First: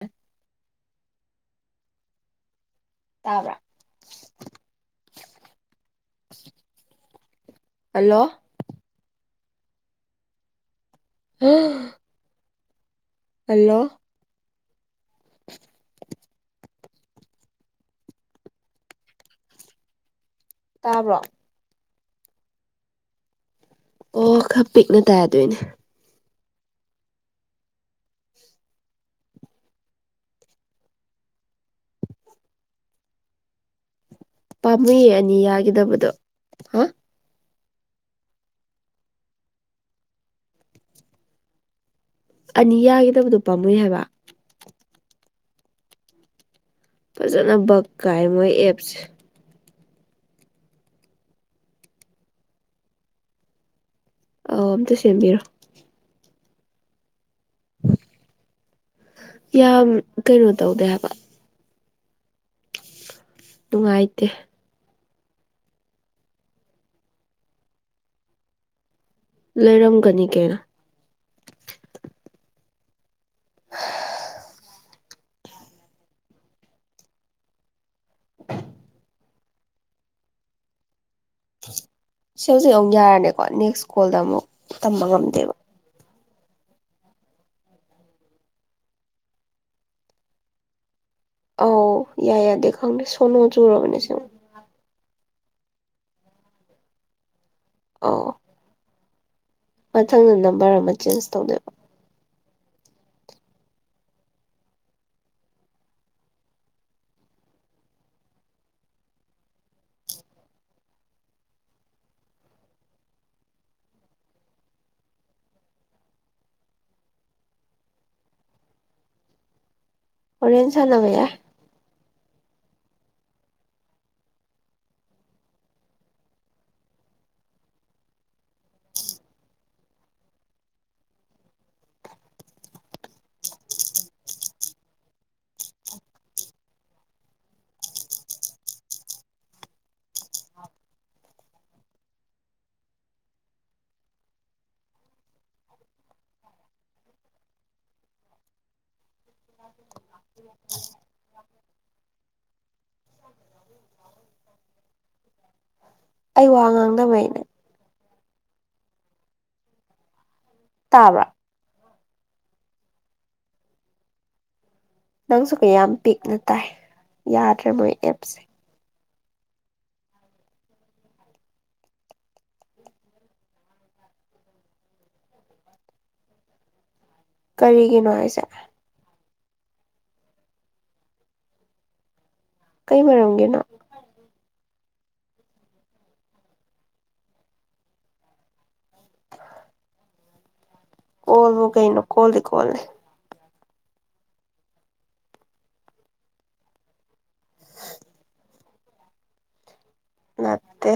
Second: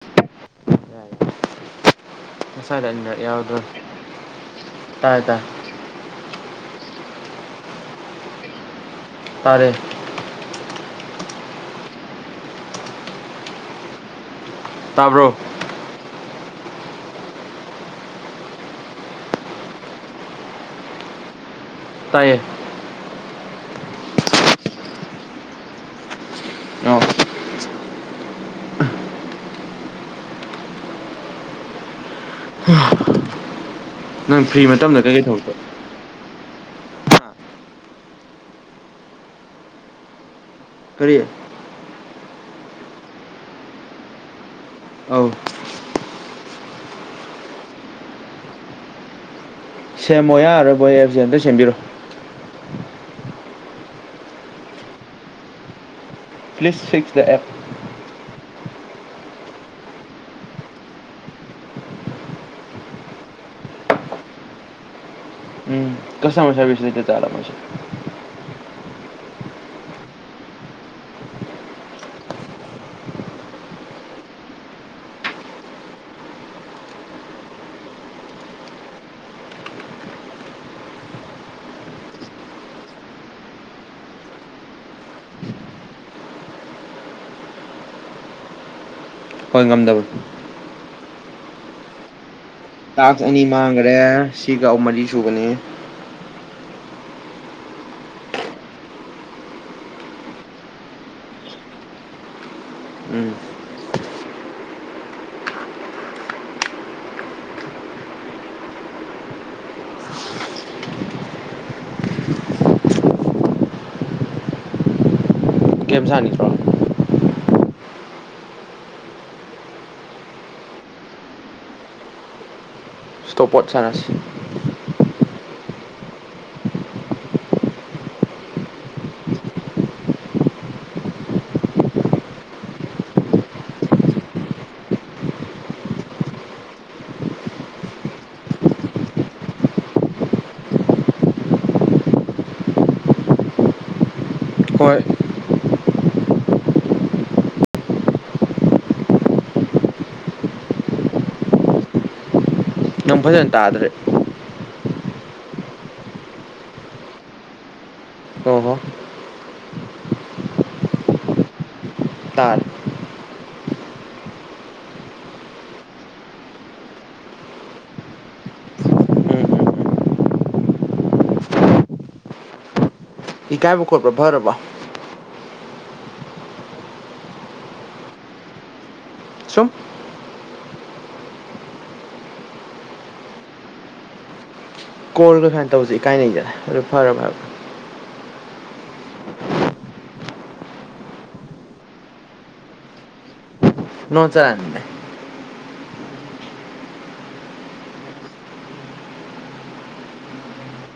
ꯑ ꯍꯁꯂ ꯏꯅ ꯇꯥꯕ꯭ꯔꯥ ꯌꯥꯎꯗꯣ ꯇꯥꯏ ꯇ ꯍꯜꯂꯣ ꯇꯔꯦ ꯍ ꯍꯜꯂꯣ ꯇꯥꯕꯔ꯭ꯔꯣ [unintelligible] ꯇꯥꯕ꯭ꯔꯣ ꯇꯥꯏꯌꯦ ꯑꯣ ꯈꯔ ꯄꯤꯛꯅ ꯇꯥꯗꯣꯏꯅꯦ ꯑ ꯅꯪ ꯐ꯭ꯔꯤ ꯃꯇꯝꯗ ꯄꯥꯝꯃꯨꯌꯦ ꯀꯩꯀꯩ ꯑꯅꯤ ꯊꯕꯛ ꯇꯧ ꯌꯥꯈꯤꯗꯕꯗꯣ ꯍꯥ ꯀꯔꯤ ꯑꯅꯤ ꯌꯥꯒꯗꯕꯗꯣ ꯄꯥꯝꯃꯣꯏ ꯍꯥꯏꯕ ꯑ ꯐꯖꯅ ꯕꯛ ꯀꯥꯏ ꯃꯣꯏ ꯑꯦꯞꯁꯦ ꯁꯦꯝꯃꯣ ꯌꯥꯔꯕꯣꯏ ꯑꯦꯞꯖ ꯑꯝꯇ ꯁꯦꯝꯕꯤꯔꯣ ꯑꯧ ꯑꯝꯇ ꯁꯦꯝꯕꯤꯔꯣ ꯄ꯭ꯂꯤꯁ ꯐꯤꯛꯁ ꯗ ꯑꯦꯞ ꯌꯥꯝ ꯀꯩꯅꯣ ꯇꯧꯗꯦ ꯍꯥꯏꯕ ꯅꯨꯡꯉꯥꯏꯇꯦ ꯎꯝ ꯀꯁ ꯃꯥꯕꯤꯁ ꯆ ꯆꯥꯔ ꯃꯁꯦ ꯂꯩꯔꯝꯒꯅꯤ ꯀꯦꯅ [unintelligible] [unintelligible] ꯁꯤ ꯍꯧꯖꯤꯛ ꯑꯃꯨꯛ ꯌꯥꯔꯅꯤꯀꯣ ꯅꯦꯛꯁ ꯀꯣꯜꯗ ꯑꯃꯨꯛ ꯇꯝꯕ ꯉꯝꯗꯦꯕ ꯍꯣꯏ ꯉꯝꯗꯕ ꯑꯧ ꯌꯥꯏ ꯌꯥꯏꯗꯦ ꯇꯥꯛꯁ ꯑꯅꯤ ꯃꯥꯡꯈꯔꯦ ꯁꯤꯒ ꯑꯍꯨꯝ ꯃꯔꯤ ꯁꯨꯕꯅꯤ ꯑꯥꯎ ꯃꯊꯪꯗ ꯅꯝꯕꯔ ꯑꯃ ꯆꯦꯟꯖ ꯇꯧꯖꯕ ꯎꯝ ꯀꯦꯞ ꯁꯥꯥꯅꯤꯠꯇ꯭ꯔꯣ ꯑꯣꯔꯦꯟꯖꯅꯕ ꯁ꯭ꯇꯣꯞꯄꯣꯠ ꯁꯥꯟꯅꯁꯤ ꯍꯣꯏ ꯎ ꯌꯥꯝ ꯐꯖꯅ ꯇꯥꯗ꯭ꯔꯦ ꯑꯩ ꯋꯥ ꯉꯥꯡꯗꯕꯩ [unintelligible] ꯇꯥꯕ꯭ꯔ ꯇꯔ ꯅꯪꯁꯨ ꯀꯌꯥꯝ ꯄꯤꯛꯅ ꯇꯥꯏ ꯌꯥꯗ꯭ꯔꯦ ꯃꯣꯏ ꯑꯦꯞꯁꯦ ꯎꯝ ꯎꯝ ꯏ ꯀꯥꯏꯕ ꯈꯣꯠꯔꯕꯕꯔꯔꯕ ꯀꯔꯤꯒꯤꯅꯣ ꯍꯥꯏꯁꯦ ꯁꯨꯝ ꯀꯩ ꯃꯔꯝꯒꯤꯅꯣ ꯀꯣꯔꯒ ꯁꯃꯥꯏꯅ ꯇꯧꯁꯦ ꯏꯀꯥꯏꯅꯖꯔꯦ ꯑꯗꯨꯣ ꯐꯔ ꯐꯔ ꯐꯔꯦ [inaudible] ꯑꯣꯜꯕ ꯀꯩꯅꯣ ꯀꯣꯜꯂꯤ ꯀꯣꯜꯂꯦ ꯅꯣꯡ ꯆꯔꯃꯦ ꯅꯠꯇꯦ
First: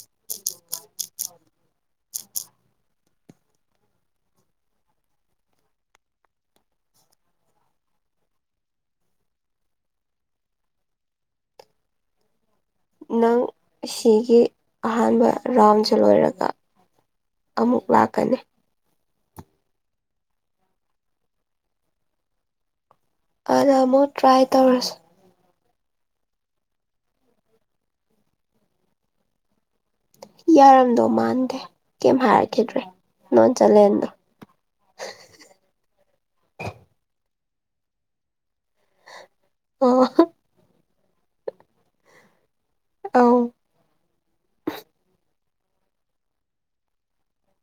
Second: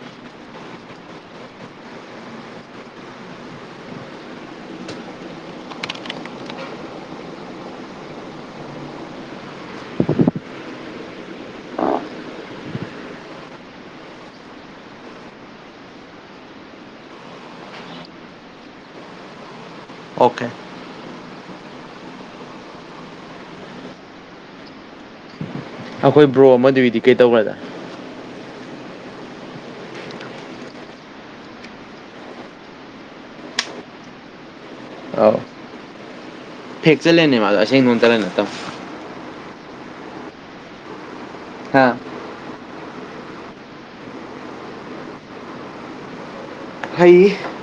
[inaudible] ꯅꯪ ꯁꯤꯒꯤ ꯑꯍꯥꯟꯕ ꯔꯥꯎꯟꯁꯨ ꯂꯣꯏꯔꯒ ꯑꯃꯨꯛ ꯂꯥꯛꯀꯅꯤ ꯑꯣꯀꯦ ꯑꯥꯗ ꯑꯃꯨꯛ ꯇ꯭ꯔꯥꯏ ꯇꯧꯔꯁꯤ ꯑꯩꯈꯣꯏ ꯕ꯭ꯔꯣ ꯑꯃꯗꯨꯏꯗꯤ ꯀꯩꯗꯧꯈ꯭ꯔꯗ ꯌꯥꯔꯝꯗꯧ ꯃꯥꯟꯗ꯭ꯔꯦ ꯀꯩꯝ ꯍꯥꯏꯔꯛꯈꯤꯗ꯭ꯔꯦ ꯅꯣꯟꯆꯂꯦꯟꯇꯅꯦ ꯑꯥꯎ ꯐꯦꯛꯆꯠꯂꯦꯅꯦ ꯃꯥ ꯑꯗꯣ ꯑꯁꯦꯡ ꯅꯣꯡ ꯆꯂ ꯅꯠꯇꯕ ꯑꯣ ꯍꯥ ꯑꯧ ꯍꯩ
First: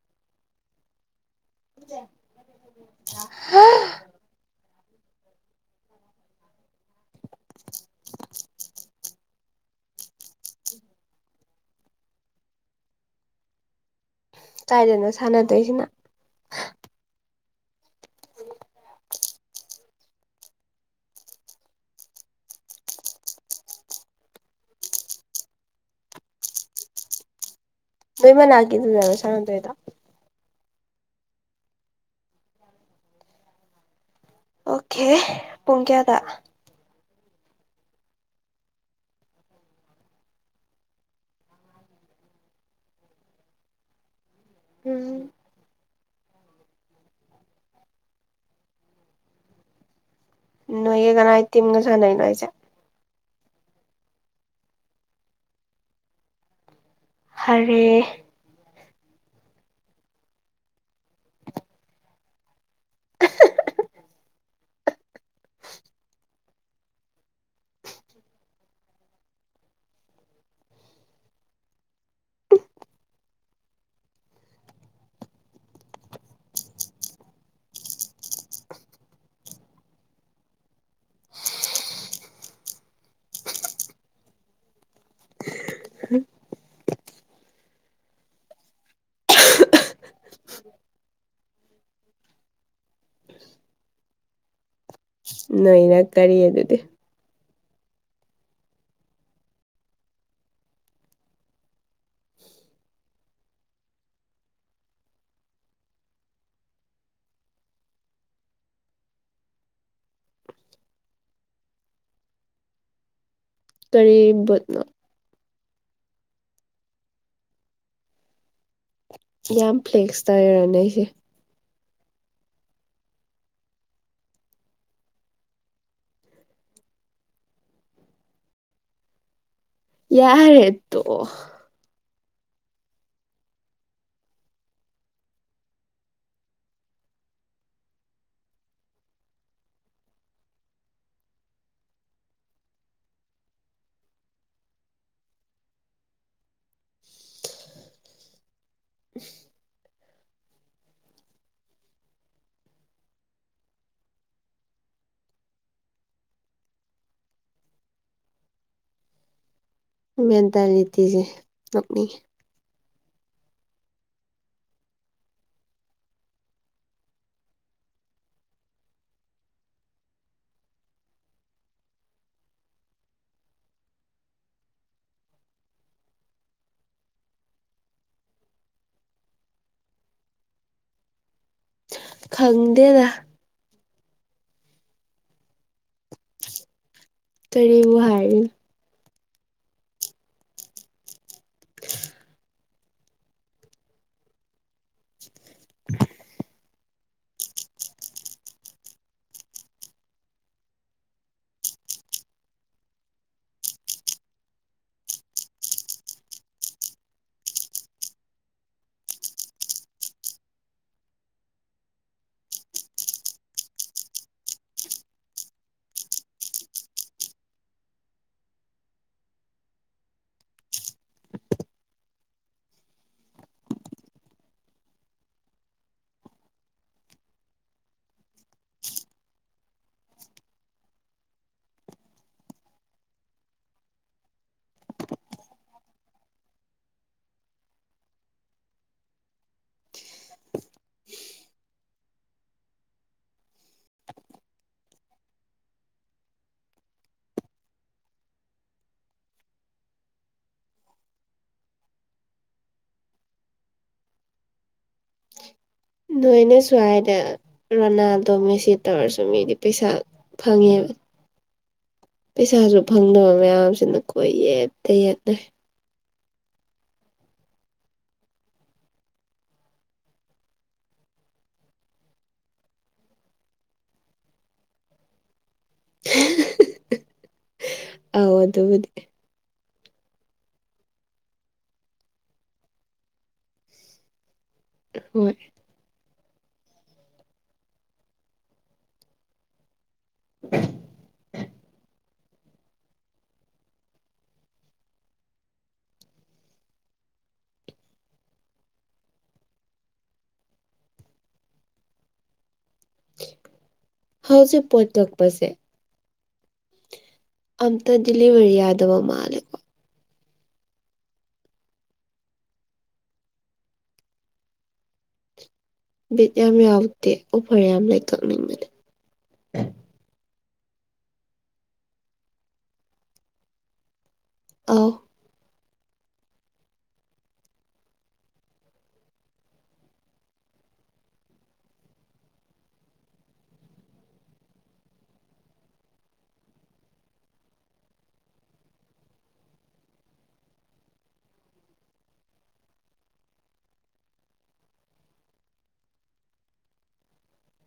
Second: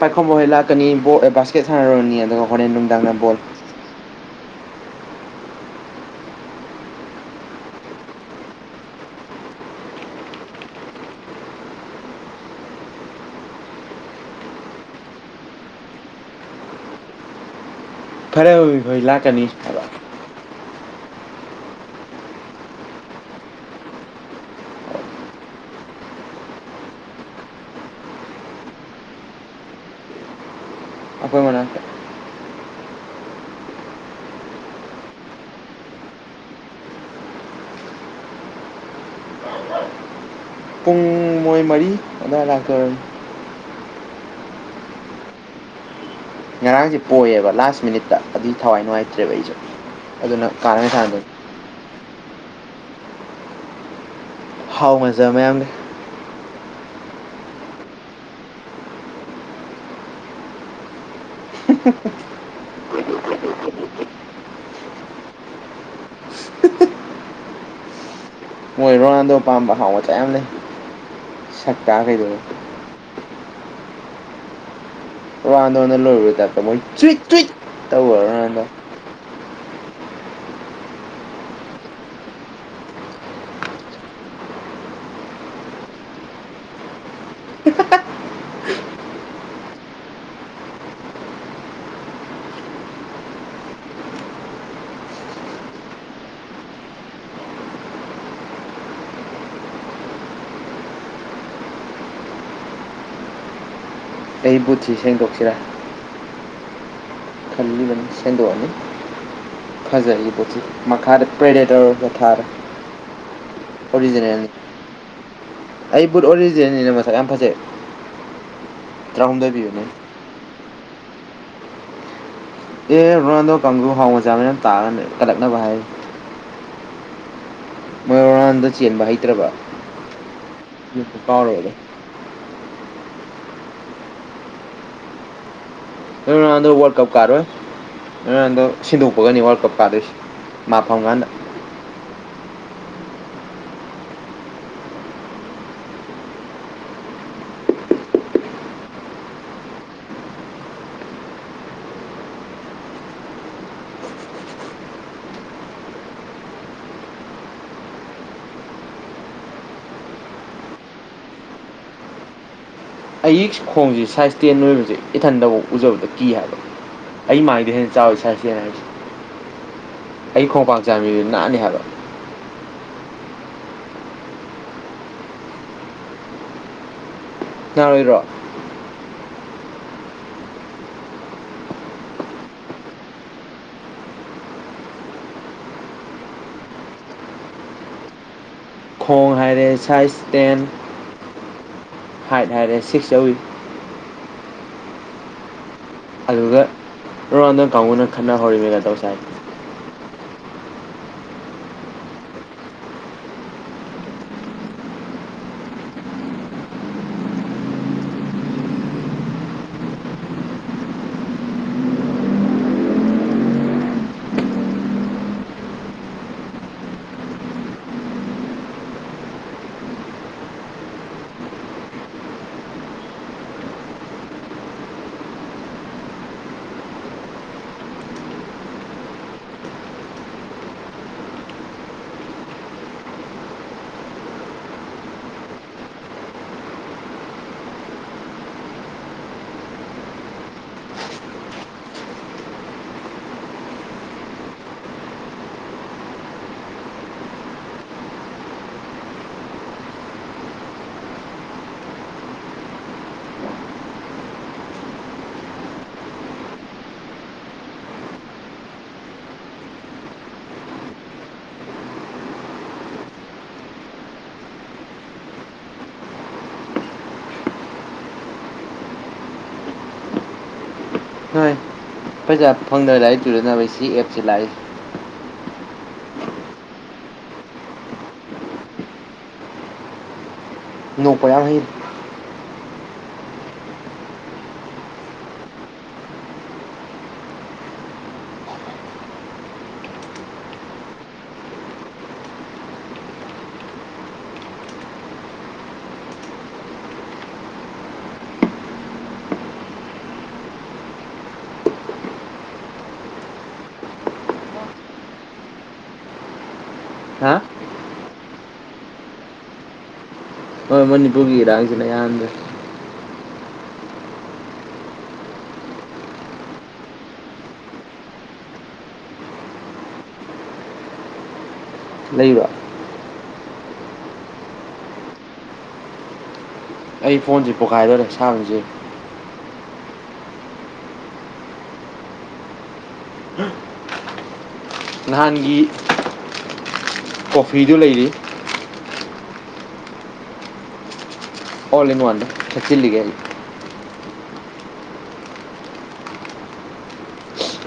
ꯄꯥꯏꯈꯣꯝꯕꯍꯩ ꯂꯥꯛꯀꯅꯤ ꯕꯥꯁꯀꯦꯠ ꯁꯥꯟꯅꯔꯨꯔꯅꯤ ꯑꯗꯨꯒ ꯍꯣꯔꯦꯟ ꯅꯨꯡꯗꯥꯡꯅ ꯕꯣꯜ [inaudible] ꯀꯥꯏꯗꯅꫭ ꯁꯥꯟꯅꯗꯣꯏꯁꯤꯅ ꯐꯔꯦ ꯍꯣꯏ ꯍꯣꯏ ꯂꯥꯛꯀꯅꯤ ꯍꯥꯏ ꯅꯣꯏ ꯃꯅꯥꯛꯀꯤ ꯁꯥꯟꯗꯣꯏꯗꫭ ꯑꯈꯣꯏ ꯃꯅꯇꯦ ꯑꯣꯈꯦ ꯄꯨꯡ ꯀꯌꯥꯗ ꯄꯨꯡ ꯃꯣꯏ ꯃꯔꯤ ꯑꯗꯨꯋꯥꯏ ꯂꯥꯛꯇꫭꯏ ꯑꫭꯏꯔꯝꯅꯤ [inaudible] ꯉꯔꯥꯡꯁꯦ ꯄꯣꯏꯌꯦꯕ ꯂꯥꯁ ꯃꯤꯅꯤꯠꯇ ꯑꯗꯨ ꯊꯋꯥꯏ ꯅꯨꯡꯉꯥꯏꯇ꯭ꯔꯦꯕ ꯑꯩꯁꯦ ꯅꯣꯏꯒ ꯀꯅꯥꯏ ꯇꯤꯝ ꯒꯥ ꯁꯥꯅꯩꯅꫭ ꯍꯥꯏꯁꯦ [unintelligible] ꯍꯔꯦꯟ [unintelligible] [unintelligible] ꯃꯣꯏ ꯔꯣꯅꯥꯜꯗꯣ ꯄꯥꯝꯕ ꯍꯥꯎ ꯃꯆꯥ ꯌꯥꯝ ꯂꯩ ꯁꯛ ꯀꯥꯈꯩꯗꯅꯤ ꯔꫭꯋꯥꯟꯗꫭꯅ‌ ꯂꯣꯏꯕꯩ ꯇꯥꯏꯞꯇ ꯃꯣꯏ ꯆꯨꯏꯠ ꯆꯨꯏꯠ ꯇꯧꯔ ꯅꯥꯟꯗ [inaudible] [unintelligible] [unintelligible] ꯑꯩ ꯕꯨꯊꯤ ꯁꯦꯡꯗꯣꯛꯁꯤꯔꯥ [unintelligible] ꯐꯖꯒꯤ ꯄꯣꯠꯁꯤ ꯃꯈꯥꯗ ꯄꯦꯔꯦ ꯇꯧꯔꯒ ꯊꯥꯔꯦ ꯀꯔꯤ ꯑꯣꯔꯤꯖꯤꯅꯦꯜꯅꯤ ꯕꯨꯠꯅꯣ ꯑꯩ ꯕꯨꯠ ꯑꯣꯔꯤꯖꯤꯅꯦꯜꯅꯤꯅ ꯃꯁꯛ ꯌꯥꯝ ꯐꯖꯩ ꯇꯔꯥꯍꯨꯝꯗꯣꯏ ꯌꯥꯝ ꯄꯤꯕꯅꯦ ꯐ꯭ꯂꯦꯛꯁ ꯇꯧꯔꯅꯦ ꯑꯩꯁꯦ ꯑꯦ ꯔꯣꯅꯥꯜꯗꯣ ꯀꯥꯡꯒ ꯍꯥꯎ ꯃꯆꯥ ꯃꯌꯥꯝ ꯇꯥꯛꯑꯒꯅ ꯀꯠꯂꯛꯅꯕ ꯍꯥꯏ ꯃꯣꯏ ꯔꯥꯎꯗꫭ ꯆꯦꯟꯕ ꯍꯩꯇ꯭ꯔꯕ ꯌꯔꯤ ꯇꯣꯛꯀꯦ ꯀꯥꯎꯔꯦꯗ ꯅꯣꯏ ꯔꯣꯅꯥꯟꯗꫭ ꯋꯥꯜ꯭ꯔ ꯀꯞ ꯀꯥꯔꯣꯏ ꯅꯗꯣ ꯁꯤꯟꯗꯣꯛꯄꯒꯅꯤ ꯋꯥꯔꯜ ꯀꯞ ꯀꯥꯗꯣꯏꯁ ꯃꯥꯐꯝ ꯀꯥꯟꯗ ꯎ [unintelligible] ꯑꯌꯛ ꯈꯣꯡꯁꯤꯦ ꯁꯥꯏꯖ ꯇꯦꯟ ꯑꯣꯏꯕꯁꯦ ꯏꯊꯟꯗꯐꯥꯎ ꯎꯖꯕꯗ ꯀꯤ ꯍꯥꯏꯕ ꯑꯩ ꯃꯥꯏꯗ ꯍꯦꯟꯅ ꯆꯥꯎ ꯁꯥꯁꯤꯦꯅ ꯍꯥꯏꯁ ꯑꯩ ꯈꯣꯡꯄꯥꯛꯥꯡ ꯆꯥꯝꯃꯤꯗꯨ ꯅꯥꯑꯅꯤ ꯍꯥꯏꯕ [inaudible] ꯈꯪꯗꯦꯗꯥ ꯀꯔꯤ ꯍꯥꯏꯔ ꯈꯣꯡ ꯍꯥꯏꯔꯦ ꯁꯥꯏꯖ ꯇꯦꯟ [unintelligible] ꯍꯥꯏꯠ ꯍꯥꯏꯔꯦ ꯁꯤꯛꯁ ꯆꯧꯋꯤ [inaudible] ꯑꯗꯨꯒ ꯔ ꯔꯥꯎꯟꯗꯔ ꯀꯥꯡꯕꯨꯅ ꯈꯠꯅ ꯍꯧꯔꯤꯃꯦꯒ ꯇꯧꯁꯥꯏ ꯅꯣꯏꯅ ꯁ꯭ꯋꯥꯏꯗ ꯔꯣꯅꯥꯜꯗꯣ ꯃꯦꯁꯦꯖ ꯇꯧꯔꯁꯨ ꯃꯤꯗꯤ ꯄꯩꯁꯥ ꯐꯪꯉꯦꯕ ꯄꯩꯁꯥꯁꯨ ꯐꯪꯗꯕ ꯃꯌꯥꯝꯁꯤꯅ ꯀꯣꯏꯌꯦꯛꯇ ꯌꯦꯠꯅꯩ ꯍꯣꯏ ꯄꯩꯁꯥ ꯐꯪꯗꯕ ꯂꯥꯏꯔꯤꯛ ꯇꯔꯅꯕ ꯑꯩ ꯁꯤ ꯑꯦꯞꯁꯤ ꯂꯥꯛꯏꯁꯦ ꯑꯣꯏ ꯑꯗꯨꯕꯨꯗꯤ ꯅꯣꯛ ꯄꯥꯌꯥꯝ ꯍꯩ ꯍꯣꯏ [inaudible] ꯍꯧꯖꯤꯛ ꯄꫭꯠ ꯀꯛꯄꯁꯦ ꯍꯥ ꯑꯝꯇ ꯗꯤꯂꯤꯕꯔꯤ ꯌꯥꯗꯕ ꯃꯥꯜꯂꯦ ꯍꯣꯏ ꯃꯅꯤꯄꯨꯔꯒꯤ ꯏꯔꯥꯡꯁꯤꯅ ꯏꯍꯥꯟꯗꯦ ꯕꯤꯠ ꯌꯥꯝ ꯌꯥꯎꯗꯦ ꯑꯣꯐꯔ ꯌꯥꯝ ꯂꯩ ꯀꯛꯅꯤꯡꯕꯅꯦ ꯂꯩꯍꯨꯕꯥ ꯑꯧ ꯑꯩ ꯐꯣꯟꯁꯦ ꯄꯣꯛꯈꯥꯏꯗꯧꯔꯦ ꯁꯥꯕꯁꯦ ꯅꯍꯥꯟꯒꯤ ꯀꯣꯐꯤꯗꯨ ꯂꯩꯔꯤ ꯑꯣꯜ ꯏꯟ ꯋꯥꯟ ꯆꯤꯜꯂꯤꯒꯦ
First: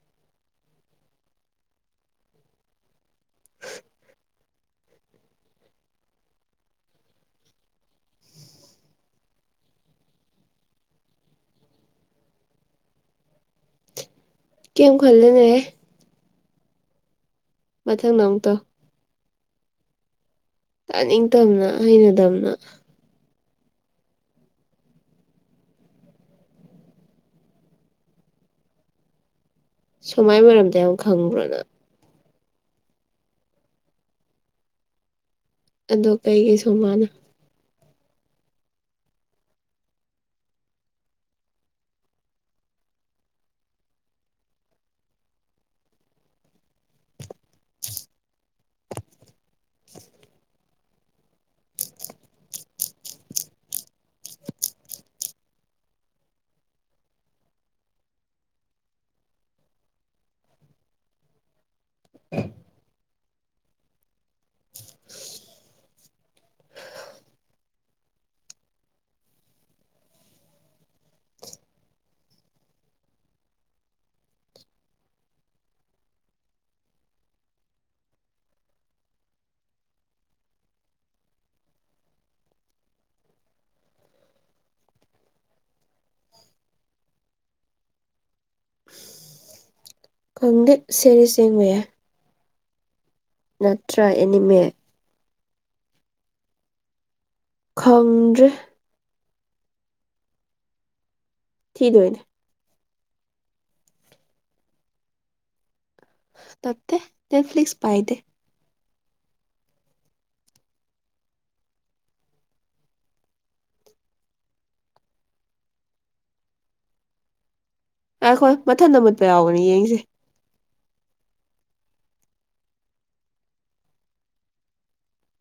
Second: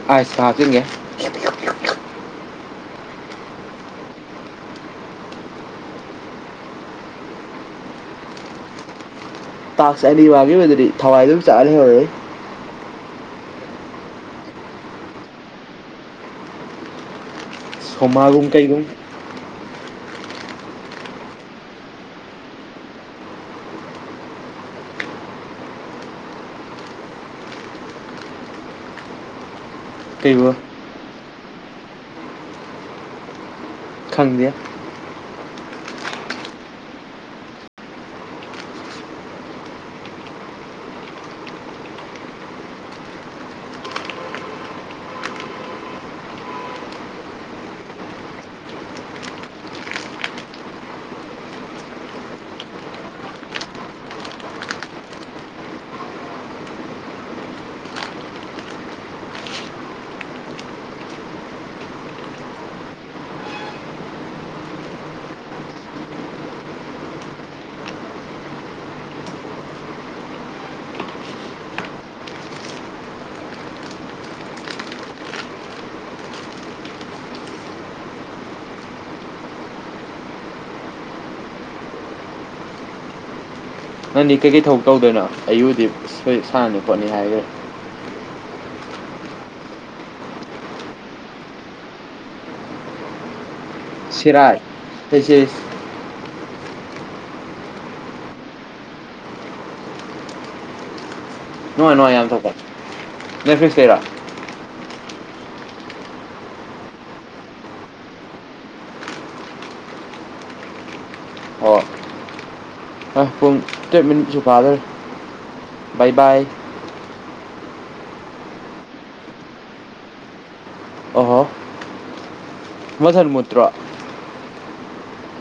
[unintelligible] [unintelligible] [inaudible] ꯇꯥꯛꯁ ꯑꯅꯤꯕꯥꯒꯤ ꯑꯣꯏꯅꯗꯗꯤ ꯊꯋꯥꯏ ꯑꯗꯨꯝ ꯆꯥꯛꯂ ꯂꯩ ꯍꯧꯔꯦ [unintelligible] ꯃꯊꯪꯗ ꯑꯃꯨꯛ ꯇꯧ ꯁꯣꯃꯥꯒꯨꯝꯀꯩꯒꯨꯝ ꯆꯥꯅꯤꯡꯇꯝꯅ ꯍꯩꯅ ꯇꯝꯅ ꯁꯨꯃꯥꯏ ꯀꯩꯕꯨ ꯃꯔꯝꯗ ꯌꯥꯝ ꯈꯪꯕ꯭ꯔꯣꯅ ꯈꯪꯗꯦ ꯑꯗꯣ ꯀꯩꯀꯩ ꯁꯣ ꯃꯥꯅ [inaudible] [inaudible] [inaudible] ꯅꯪꯗꯤ ꯀꯩꯀꯩ ꯊꯕꯛ ꯇꯧꯗꯣꯏꯅꯣ ꯑꯌꯨꯗꯤ ꯁꯣꯏ ꯁꯥꯟꯅꯅꯤ ꯈꯣꯠꯅꯤ ꯍꯥꯏꯈ꯭ꯔꯦ ꯈꯪꯗꯦ ꯁꯦꯔꯤ ꯌꯦꯡꯕ ꯌꯥꯏ ꯅꯠꯇ꯭ꯔ ꯁꯤꯔꯥꯏ ꯑꯦꯅꯤꯃꯦ [unintelligible] ꯈꯪꯗ꯭ꯔꯦ ꯅꯨꯡꯉꯥꯏ ꯅꯨꯡꯉꯥꯏ ꯊꯤꯗꯣꯏꯅꯦ ꯌꯥꯝ ꯊꯣꯛꯄ ꯅꯦꯐ꯭ꯔꯤꯁ ꯇꯩꯔꫭ ꯅꯠꯇꯦ ꯅꯦꯠꯐ꯭ꯂꯛꯁ ꯄꯥꯏꯗꯦ ꯑ ꯄꯨꯡ ꯇꯔꯦꯠ ꯃꯤꯅꯤꯠꯁꯨ ꯐꯥꯗ꯭ꯔꯦ ꯕꯥꯏ ꯕꯥꯏ ꯉꯥꯏꯈꯣꯍꯦ ꯃꯊꯟꯗ ꯃꯨꯠꯄ ꯌꯥꯎꯕꯅꯤ ꯌꯦꯡꯁꯦ ꯑꯣꯍꯣ ꯃꯙꯟ ꯃꯨꯇ꯭ꯔꯣ